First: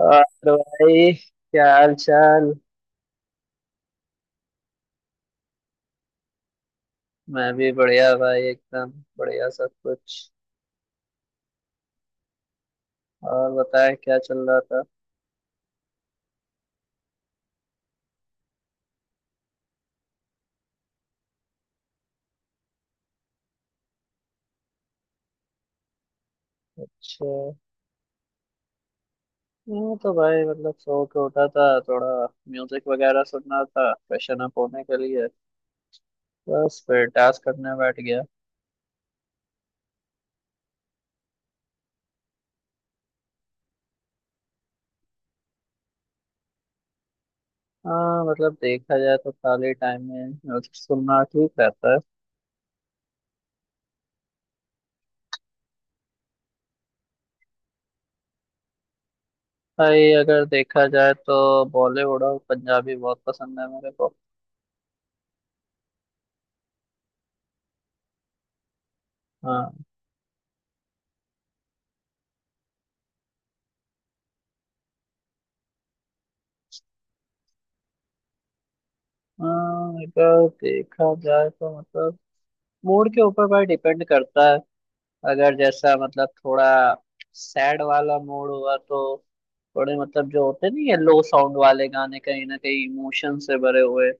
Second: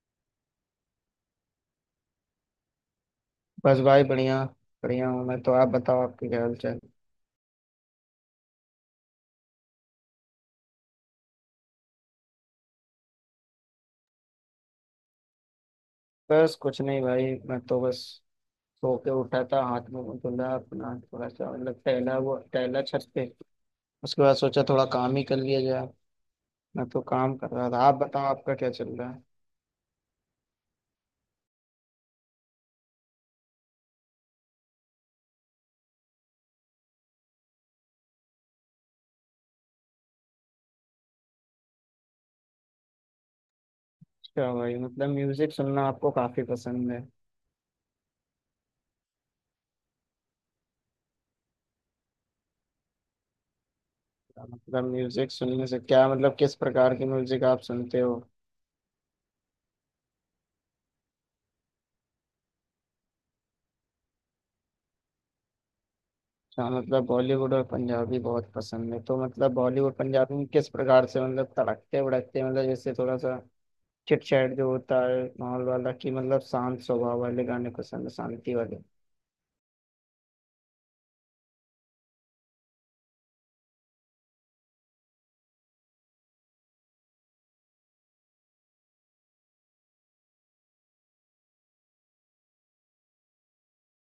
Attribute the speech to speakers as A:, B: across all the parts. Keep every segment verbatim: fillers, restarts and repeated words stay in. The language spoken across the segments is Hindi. A: और भाई क्या हाल चाल।
B: बस भाई बढ़िया। बढ़िया हूँ। मैं तो आप बताओ, आपकी क्या हाल चाल।
A: मैं भी बढ़िया भाई एकदम बढ़िया सब कुछ। और बताएं क्या चल रहा था।
B: बस कुछ नहीं भाई, मैं तो बस सो के उठा था, हाथ में मुंह धुला अपना, थोड़ा सा मतलब टहला हुआ, टहला छत पे। उसके बाद सोचा थोड़ा काम ही कर लिया जाए। मैं तो
A: अच्छा।
B: काम कर रहा था, आप बताओ आपका क्या चल रहा है।
A: मैं तो भाई मतलब सो के उठा था थोड़ा, म्यूजिक वगैरह सुनना था फ्रेशन अप होने के लिए। बस फिर टास्क करने बैठ गया।
B: अच्छा भाई, मतलब म्यूजिक सुनना आपको काफी पसंद है।
A: हाँ मतलब देखा जाए तो खाली टाइम में म्यूजिक सुनना ठीक रहता है।
B: मतलब म्यूजिक सुनने से क्या मतलब, किस प्रकार की म्यूजिक आप सुनते हो।
A: भाई अगर देखा जाए तो बॉलीवुड और पंजाबी बहुत पसंद है मेरे को।
B: हाँ, मतलब बॉलीवुड और पंजाबी बहुत पसंद है तो मतलब
A: हाँ।
B: बॉलीवुड पंजाबी में किस प्रकार से, मतलब तड़कते भड़कते, मतलब जैसे थोड़ा सा चिटचैट जो होता है माहौल वाला, कि मतलब शांत स्वभाव वाले गाने पसंद है, शांति वाले।
A: हाँ, अगर देखा जाए तो मतलब मूड के ऊपर पर डिपेंड करता है। अगर जैसा मतलब थोड़ा सैड वाला मूड हुआ तो थोड़े मतलब जो होते नहीं है लो साउंड वाले गाने, कहीं ना कहीं इमोशन से भरे हुए,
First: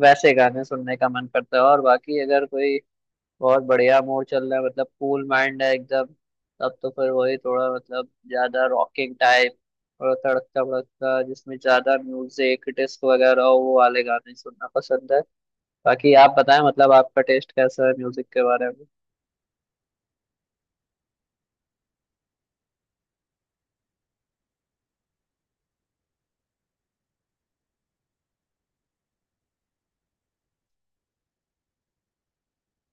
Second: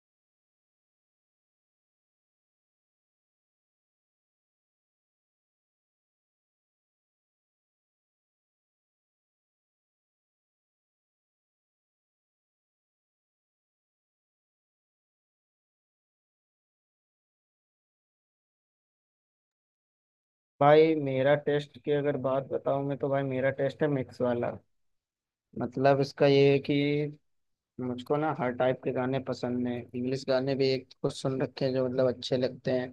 A: वैसे गाने सुनने का मन करता है। और बाकी अगर कोई बहुत बढ़िया मूड चल रहा है, मतलब कूल माइंड है एकदम, तब तो फिर वही थोड़ा मतलब ज्यादा रॉकिंग टाइप और तड़कता भड़कता जिसमें ज्यादा म्यूजिक डिस्क वगैरह हो, वो वाले गाने सुनना पसंद है। बाकी आप बताएं मतलब आपका टेस्ट कैसा है म्यूजिक के बारे में।
B: भाई मेरा टेस्ट की अगर बात बताऊं, मैं तो भाई मेरा टेस्ट है मिक्स वाला। मतलब इसका ये है कि मुझको ना हर टाइप के गाने पसंद हैं। इंग्लिश गाने भी एक कुछ सुन रखे हैं जो मतलब अच्छे लगते हैं,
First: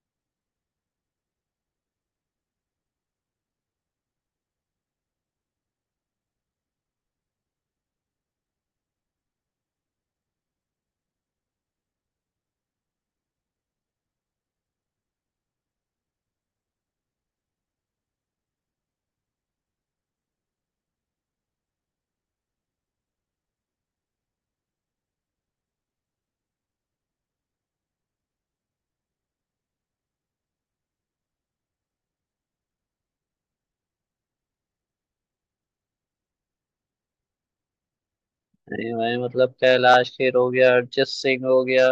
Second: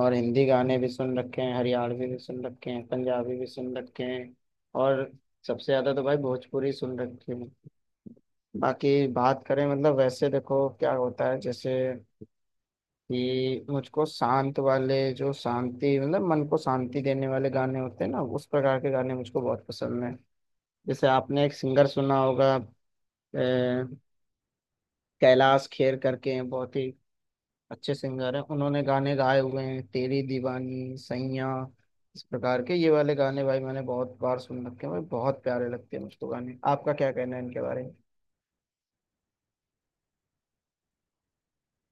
B: और हिंदी गाने भी सुन रखे हैं, हरियाणवी भी सुन रखे हैं, पंजाबी भी सुन रखे हैं। और सबसे ज्यादा तो भाई भोजपुरी सुन रखे हैं। बाकी बात करें, मतलब वैसे देखो क्या होता है, जैसे कि मुझको शांत वाले जो शांति, मतलब मन को शांति देने वाले गाने होते हैं ना, उस प्रकार के गाने मुझको बहुत पसंद हैं। जैसे आपने एक सिंगर सुना होगा, अ, कैलाश खेर करके हैं, बहुत ही अच्छे सिंगर हैं। उन्होंने गाने गाए हुए हैं तेरी दीवानी सैयां, इस प्रकार के ये वाले गाने भाई मैंने बहुत बार सुन रखे हैं भाई। बहुत प्यारे लगते हैं मुझको गाने। आपका क्या कहना है इनके बारे में।
A: नहीं भाई मतलब कैलाश खेर हो गया, अरिजीत सिंह हो गया,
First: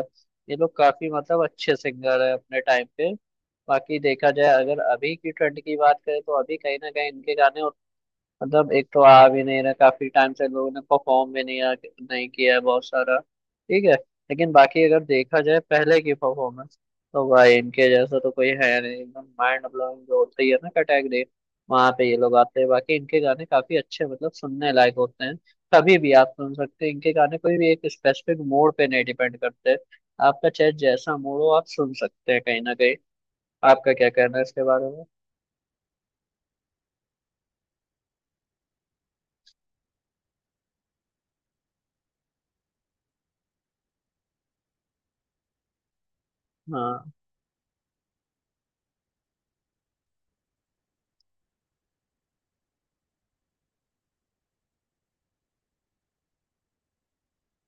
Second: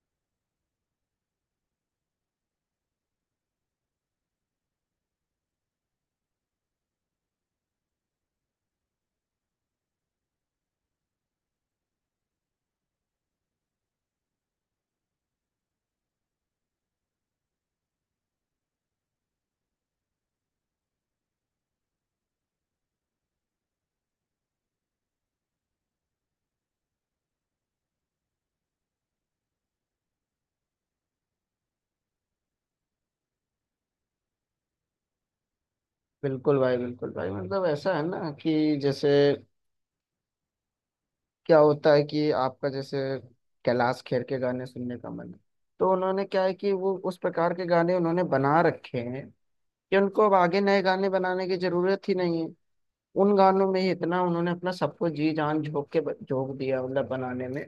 A: ये लोग काफी मतलब अच्छे सिंगर है अपने टाइम पे। बाकी देखा जाए, अगर अभी की ट्रेंड की बात करें तो अभी कहीं ना कहीं इनके गाने मतलब, एक तो आ भी नहीं रहा काफी टाइम से, लोगों ने परफॉर्म भी नहीं आ, नहीं किया है बहुत सारा, ठीक है। लेकिन बाकी अगर देखा जाए पहले की परफॉर्मेंस, तो भाई इनके जैसा तो कोई है नहीं। एकदम माइंड ब्लोइंग जो होता ही है ना कैटेगरी, वहां पे ये लोग आते हैं। बाकी इनके गाने काफी अच्छे मतलब सुनने लायक होते हैं। कभी भी आप सुन सकते हैं इनके गाने, कोई भी एक स्पेसिफिक मूड पे नहीं डिपेंड करते। आपका चाहे जैसा मूड हो आप सुन सकते हैं कहीं ना कहीं। आपका क्या कहना है इसके बारे में।
B: बिल्कुल भाई, बिल्कुल भाई, मतलब ऐसा है ना कि जैसे क्या होता है कि आपका जैसे कैलाश खेर के गाने सुनने का मन है, तो उन्होंने क्या है कि वो
A: हाँ।
B: उस प्रकार के गाने उन्होंने बना रखे हैं कि उनको अब आगे नए गाने बनाने की जरूरत ही नहीं है। उन गानों में ही इतना उन्होंने अपना सब कुछ जी जान झोंक के ब- झोंक दिया, मतलब बनाने में।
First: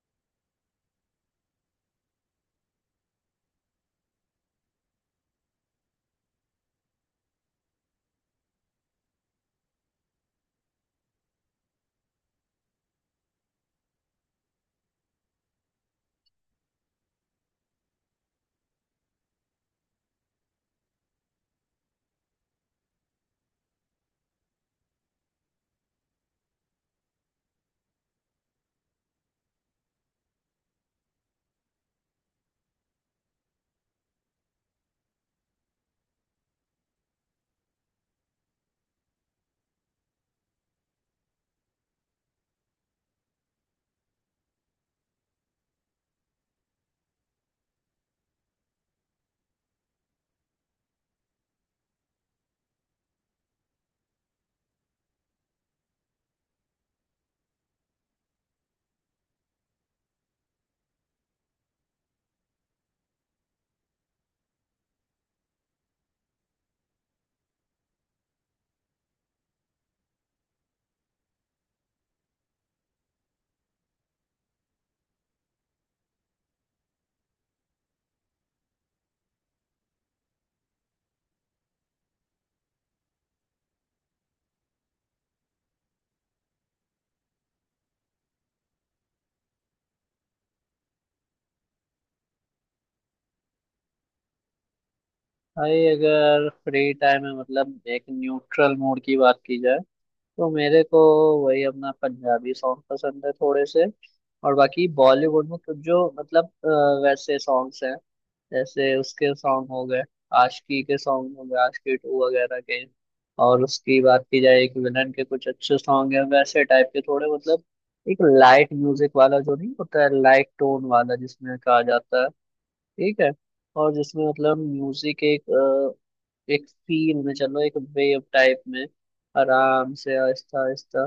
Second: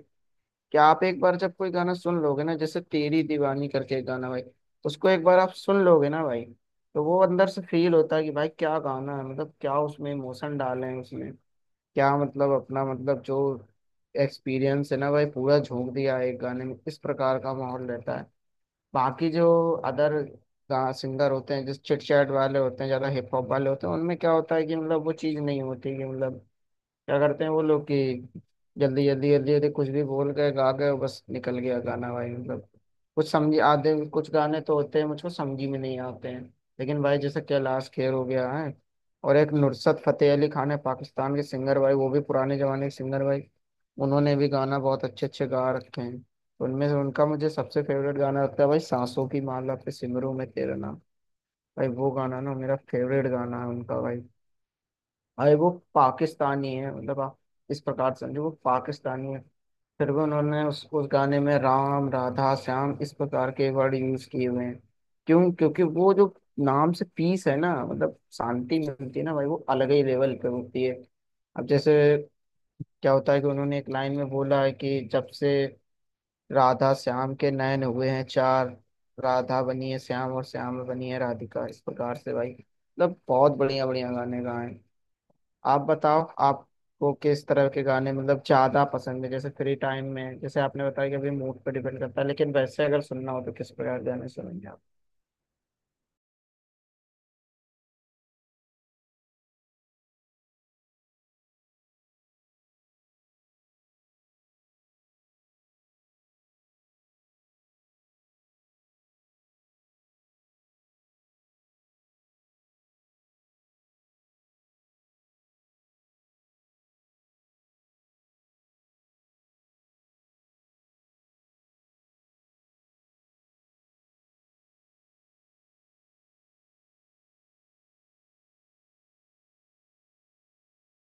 B: कि आप एक बार जब कोई गाना सुन लोगे ना, जैसे तेरी दीवानी करके एक गाना भाई, उसको एक बार आप सुन लोगे ना भाई, तो वो अंदर से फील होता है कि भाई क्या गाना है, मतलब क्या उसमें इमोशन डाले हैं उसने। क्या मतलब, अपना मतलब जो एक्सपीरियंस है ना भाई, पूरा झोंक दिया है एक गाने में। इस प्रकार का माहौल रहता है। बाकी जो अदर सिंगर होते हैं, जिस चिट चैट वाले होते हैं, ज्यादा हिप हॉप वाले होते हैं, उनमें क्या होता है कि मतलब वो चीज नहीं होती कि मतलब क्या करते हैं वो लोग कि जल्दी जल्दी जल्दी जल्दी कुछ भी बोल गए, गा गए और बस निकल गया गाना भाई। मतलब कुछ समझ आधे, कुछ गाने तो होते हैं मुझको समझ ही में नहीं आते हैं। लेकिन भाई जैसे कैलाश खेर हो गया है, और एक नुसरत फतेह अली खान है पाकिस्तान के सिंगर भाई, वो भी पुराने जमाने के सिंगर भाई, उन्होंने भी गाना बहुत अच्छे अच्छे गा रखे हैं। तो उनमें से उनका मुझे सबसे फेवरेट गाना लगता है भाई, सांसों की माला पे सिमरू मैं तेरा नाम। भाई वो गाना ना मेरा फेवरेट गाना है उनका भाई। अरे वो पाकिस्तानी है, मतलब आप इस प्रकार समझो वो पाकिस्तानी है। फिर भी उन्होंने उस उस गाने में राम राधा श्याम इस प्रकार के वर्ड यूज किए हुए हैं। क्यों? क्योंकि वो जो नाम से पीस है ना, मतलब शांति मिलती है ना भाई, वो अलग ही लेवल पे होती है। अब जैसे क्या होता है कि उन्होंने एक लाइन में बोला है कि जब से राधा श्याम के नयन हुए हैं चार, राधा बनी है श्याम और श्याम बनी है राधिका, इस प्रकार से भाई, मतलब बहुत बढ़िया बढ़िया गाने गाए हैं। आप बताओ आपको किस तरह के गाने मतलब ज्यादा पसंद है, जैसे फ्री टाइम में, जैसे आपने बताया कि अभी मूड पे डिपेंड करता है, लेकिन वैसे अगर सुनना हो तो किस प्रकार के गाने सुनेंगे आप।
A: भाई अगर फ्री टाइम में मतलब एक न्यूट्रल मूड की बात की जाए, तो मेरे को वही अपना पंजाबी सॉन्ग पसंद है थोड़े से। और बाकी बॉलीवुड में कुछ जो मतलब अ, वैसे सॉन्ग्स हैं, जैसे उसके सॉन्ग हो गए, आशिकी के सॉन्ग हो गए, आशिकी टू वगैरह के। और उसकी बात की जाए, एक विलन के कुछ अच्छे सॉन्ग हैं, वैसे टाइप के थोड़े मतलब एक लाइट म्यूजिक वाला जो नहीं होता है, लाइट टोन वाला जिसमें कहा जाता है ठीक है, और जिसमें मतलब म्यूजिक एक एक फील में चलो, एक वेव टाइप में आराम से आहिस्ता आहिस्ता,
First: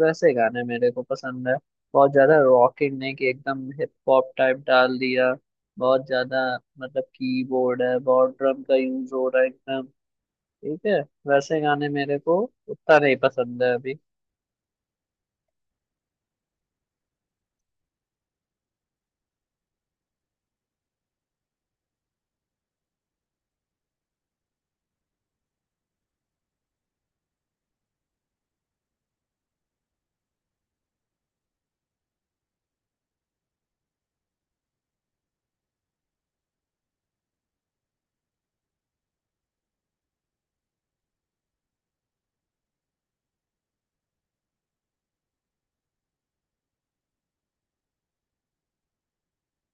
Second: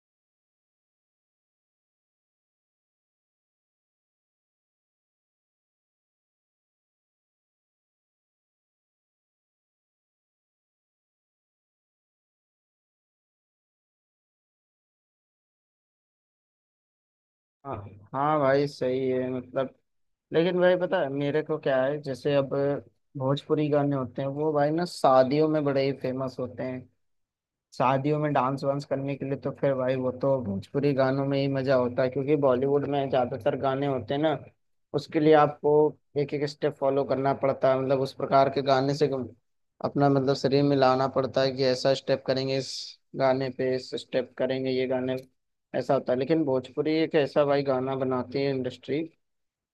A: वैसे गाने मेरे को पसंद है। बहुत ज्यादा रॉकिंग नहीं कि एकदम हिप हॉप टाइप डाल दिया, बहुत ज्यादा मतलब कीबोर्ड है, बहुत ड्रम का यूज हो रहा है एकदम, ठीक है, वैसे गाने मेरे को उतना नहीं पसंद है अभी।
B: हाँ, हाँ भाई, सही है मतलब। लेकिन भाई पता है मेरे को क्या है, जैसे अब भोजपुरी गाने होते हैं वो भाई ना शादियों में बड़े ही फेमस होते हैं। शादियों में डांस वांस करने के लिए तो फिर भाई वो तो भोजपुरी गानों में ही मजा होता है, क्योंकि बॉलीवुड में ज्यादातर गाने होते हैं ना, उसके लिए आपको एक एक स्टेप फॉलो करना पड़ता है, मतलब उस प्रकार के गाने से अपना मतलब शरीर मिलाना पड़ता है कि ऐसा स्टेप करेंगे इस गाने पे, इस स्टेप करेंगे ये गाने। ऐसा होता है। लेकिन भोजपुरी एक ऐसा भाई गाना बनाती है इंडस्ट्री,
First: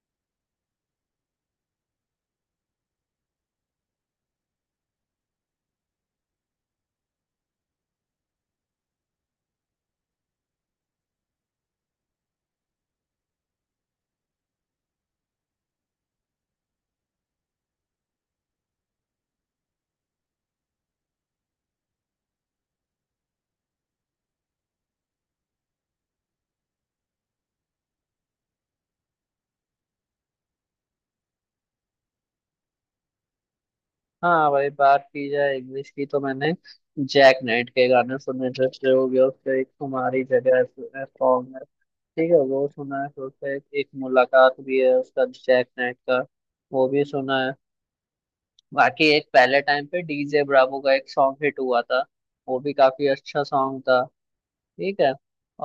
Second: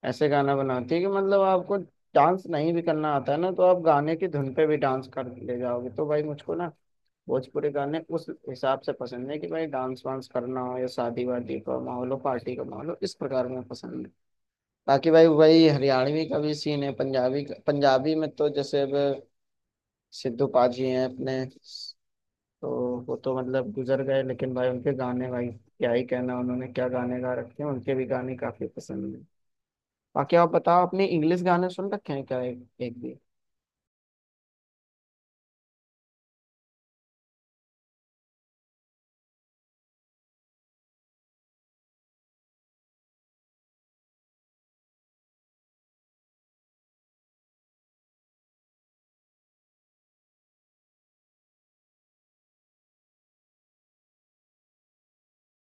B: ऐसे गाना बनाती है कि मतलब आपको डांस नहीं भी करना आता है ना, तो आप गाने की धुन पे भी डांस कर ले जाओगे। तो भाई मुझको ना भोजपुरी गाने उस हिसाब से पसंद है कि भाई डांस वांस करना हो या शादी वादी का माहौल हो, पार्टी का माहौल हो, इस प्रकार में पसंद है। बाकी भाई वही हरियाणवी का भी सीन है, पंजाबी का, पंजाबी में तो जैसे अब सिद्धू पाजी हैं अपने, तो वो तो मतलब गुजर गए, लेकिन भाई उनके गाने भाई क्या ही कहना, उन्होंने क्या गाने गा रखे हैं, उनके भी गाने काफी पसंद है। बाकी आप बताओ अपने इंग्लिश गाने सुन रखे हैं क्या, एक, एक भी।
A: हाँ भाई, बात की जाए इंग्लिश की तो मैंने जैक नाइट के गाने सुने। जैसे हो गया उसका एक तुम्हारी जगह सॉन्ग है, ठीक है वो सुना है। तो उसका एक, एक मुलाकात भी है उसका जैक नाइट का, वो भी सुना है। बाकी एक पहले टाइम पे डीजे ब्रावो का एक सॉन्ग हिट हुआ था, वो भी काफी अच्छा सॉन्ग था, ठीक है।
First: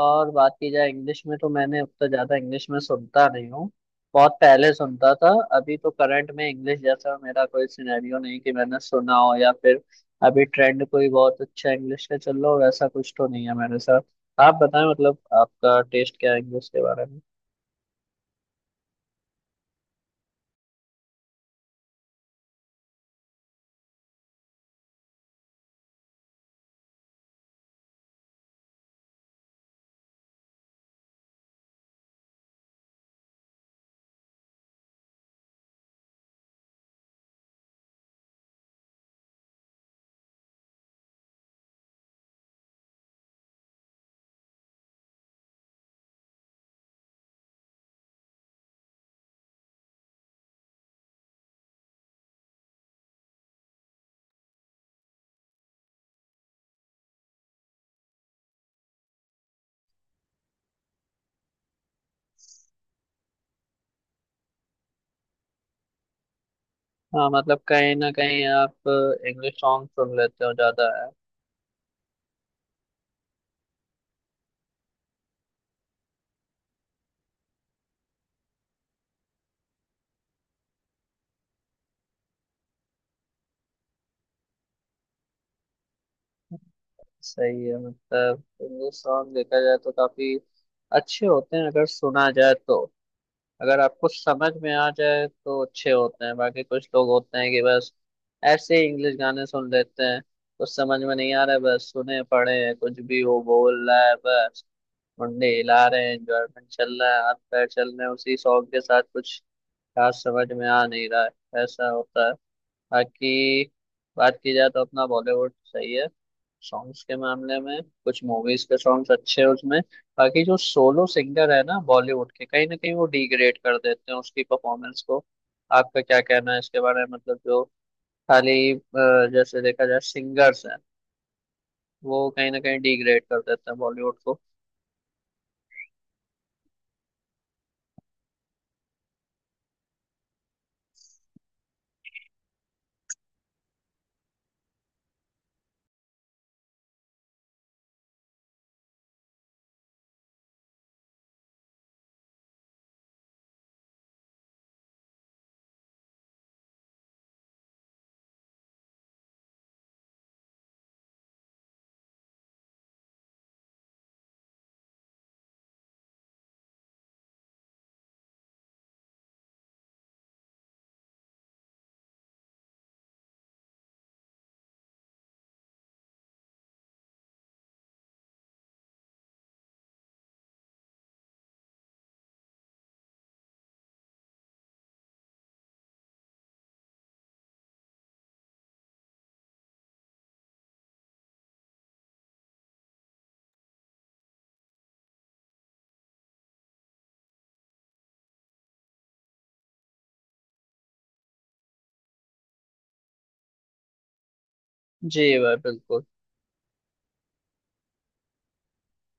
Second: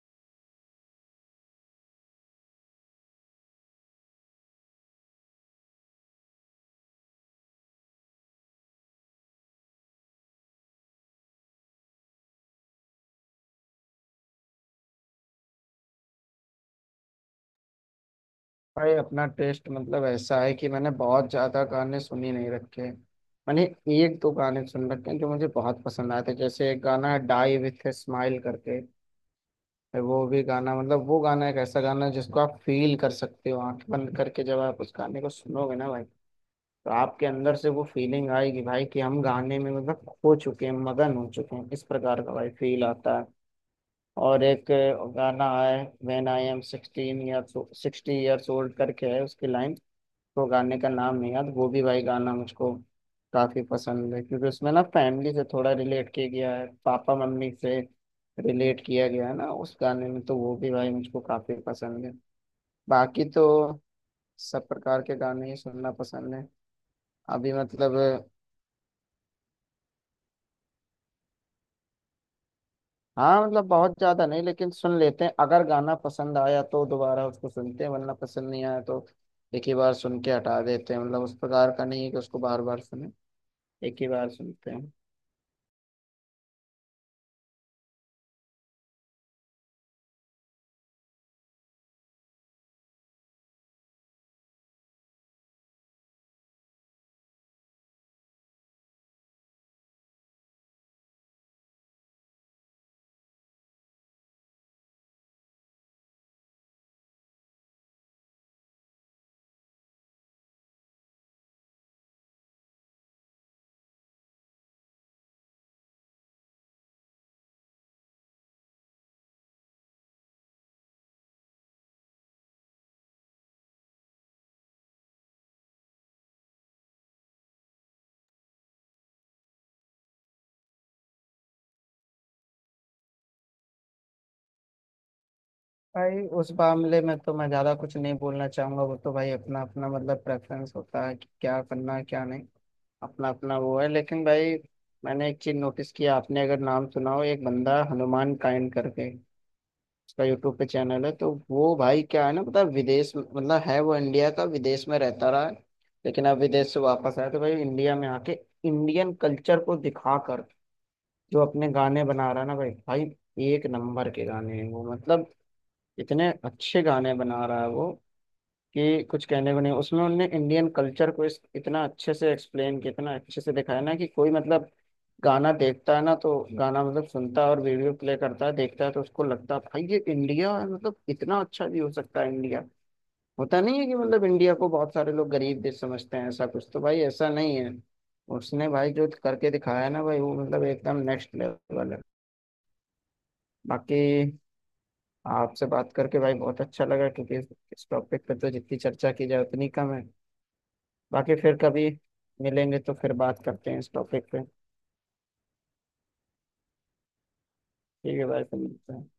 A: और बात की जाए इंग्लिश में तो मैंने उतना ज्यादा इंग्लिश में सुनता नहीं हूँ। बहुत पहले सुनता था, अभी तो करंट में इंग्लिश जैसा मेरा कोई सिनेरियो नहीं कि मैंने सुना हो, या फिर अभी ट्रेंड कोई बहुत अच्छा इंग्लिश का चल रहा हो, वैसा कुछ तो नहीं है मेरे साथ। आप बताएं मतलब आपका टेस्ट क्या है इंग्लिश के बारे में।
B: भाई अपना टेस्ट मतलब ऐसा है कि मैंने बहुत ज्यादा गाने सुन ही नहीं रखे हैं। मैंने एक दो गाने सुन रखे हैं जो मुझे बहुत पसंद आए थे, जैसे एक गाना है डाई विथ ए स्माइल करके। वो भी गाना मतलब वो गाना एक ऐसा गाना है जिसको आप फील कर सकते हो आंख बंद करके, जब आप उस गाने को सुनोगे ना भाई, तो आपके अंदर से वो फीलिंग आएगी भाई कि हम गाने में मतलब खो चुके हैं, मगन हो चुके हैं, इस प्रकार का भाई फील आता है। और एक गाना है when I am sixteen years, sixty years old करके है उसकी लाइन। तो गाने का नाम नहीं याद, वो भी भाई गाना मुझको काफी पसंद है क्योंकि उसमें ना फैमिली से थोड़ा रिलेट किया गया है, पापा मम्मी से रिलेट किया गया है ना उस गाने में, तो वो भी भाई मुझको काफी पसंद है। बाकी तो सब प्रकार के गाने ही सुनना पसंद है।
A: हाँ
B: अभी
A: मतलब कहीं
B: मतलब,
A: ना कहीं आप इंग्लिश सॉन्ग सुन लेते हो ज्यादा है।
B: हाँ, मतलब बहुत ज्यादा नहीं लेकिन सुन लेते हैं। अगर गाना पसंद आया तो दोबारा उसको सुनते हैं, वरना पसंद नहीं आया तो एक ही बार सुन के हटा देते हैं। मतलब उस प्रकार का नहीं है कि उसको बार बार सुने, एक ही बार सुनते हैं।
A: सही है मतलब, इंग्लिश सॉन्ग देखा जाए तो काफी अच्छे होते हैं अगर सुना जाए तो, अगर आपको समझ में आ जाए तो अच्छे होते हैं। बाकी कुछ लोग होते हैं कि बस ऐसे ही इंग्लिश गाने सुन लेते हैं, कुछ समझ में नहीं आ रहा है, बस सुने पड़े हैं, कुछ भी वो बोल रहा है बस, मुंडे हिला रहे हैं, एंजॉयमेंट चल रहा है, हाथ पैर चल रहे हैं उसी सॉन्ग के साथ, कुछ खास समझ में आ नहीं रहा है, ऐसा होता है। बाकी बात की जाए तो अपना बॉलीवुड सही है सॉन्ग्स के मामले में, कुछ मूवीज के सॉन्ग्स अच्छे हैं उसमें। बाकी जो सोलो सिंगर है ना बॉलीवुड के, कहीं ना कहीं वो डिग्रेड कर देते हैं उसकी परफॉर्मेंस को। आपका क्या कहना है इसके बारे में, मतलब जो खाली अ, जैसे देखा जाए सिंगर्स हैं, वो कहीं ना कहीं डिग्रेड कर देते हैं बॉलीवुड को।
B: भाई उस मामले में तो मैं ज्यादा कुछ नहीं बोलना चाहूंगा, वो तो भाई अपना अपना मतलब प्रेफरेंस होता है कि क्या करना है क्या नहीं, अपना अपना वो है। लेकिन भाई मैंने एक चीज नोटिस किया, आपने अगर नाम सुना हो एक बंदा हनुमान काइंड करके, उसका यूट्यूब पे चैनल है। तो वो भाई क्या है ना पता है, विदेश में- मतलब है वो इंडिया का, विदेश में रहता रहा है। लेकिन अब विदेश से वापस आया तो भाई इंडिया में आके इंडियन कल्चर को दिखाकर जो अपने गाने बना रहा है ना भाई भाई, एक नंबर के गाने हैं वो, मतलब इतने अच्छे गाने बना रहा है वो कि कुछ कहने को नहीं। उसमें उनने इंडियन कल्चर को इस इतना अच्छे से एक्सप्लेन किया, इतना अच्छे से दिखाया ना, कि कोई मतलब गाना देखता है ना, तो गाना मतलब सुनता है और वीडियो प्ले करता है देखता है, तो उसको लगता है भाई ये इंडिया है, मतलब इतना अच्छा भी हो सकता है इंडिया। होता नहीं है कि मतलब, इंडिया को बहुत सारे लोग गरीब देश समझते हैं, ऐसा कुछ तो भाई ऐसा नहीं है। उसने भाई जो करके दिखाया है ना भाई, वो मतलब एकदम नेक्स्ट लेवल है। बाकी आपसे बात करके भाई बहुत अच्छा लगा क्योंकि इस टॉपिक पे तो जितनी चर्चा की जाए उतनी कम है। बाकी फिर कभी मिलेंगे तो फिर बात करते हैं इस टॉपिक पे।
A: जी भाई बिल्कुल।
B: ठीक है भाई, फिर मिलते हैं।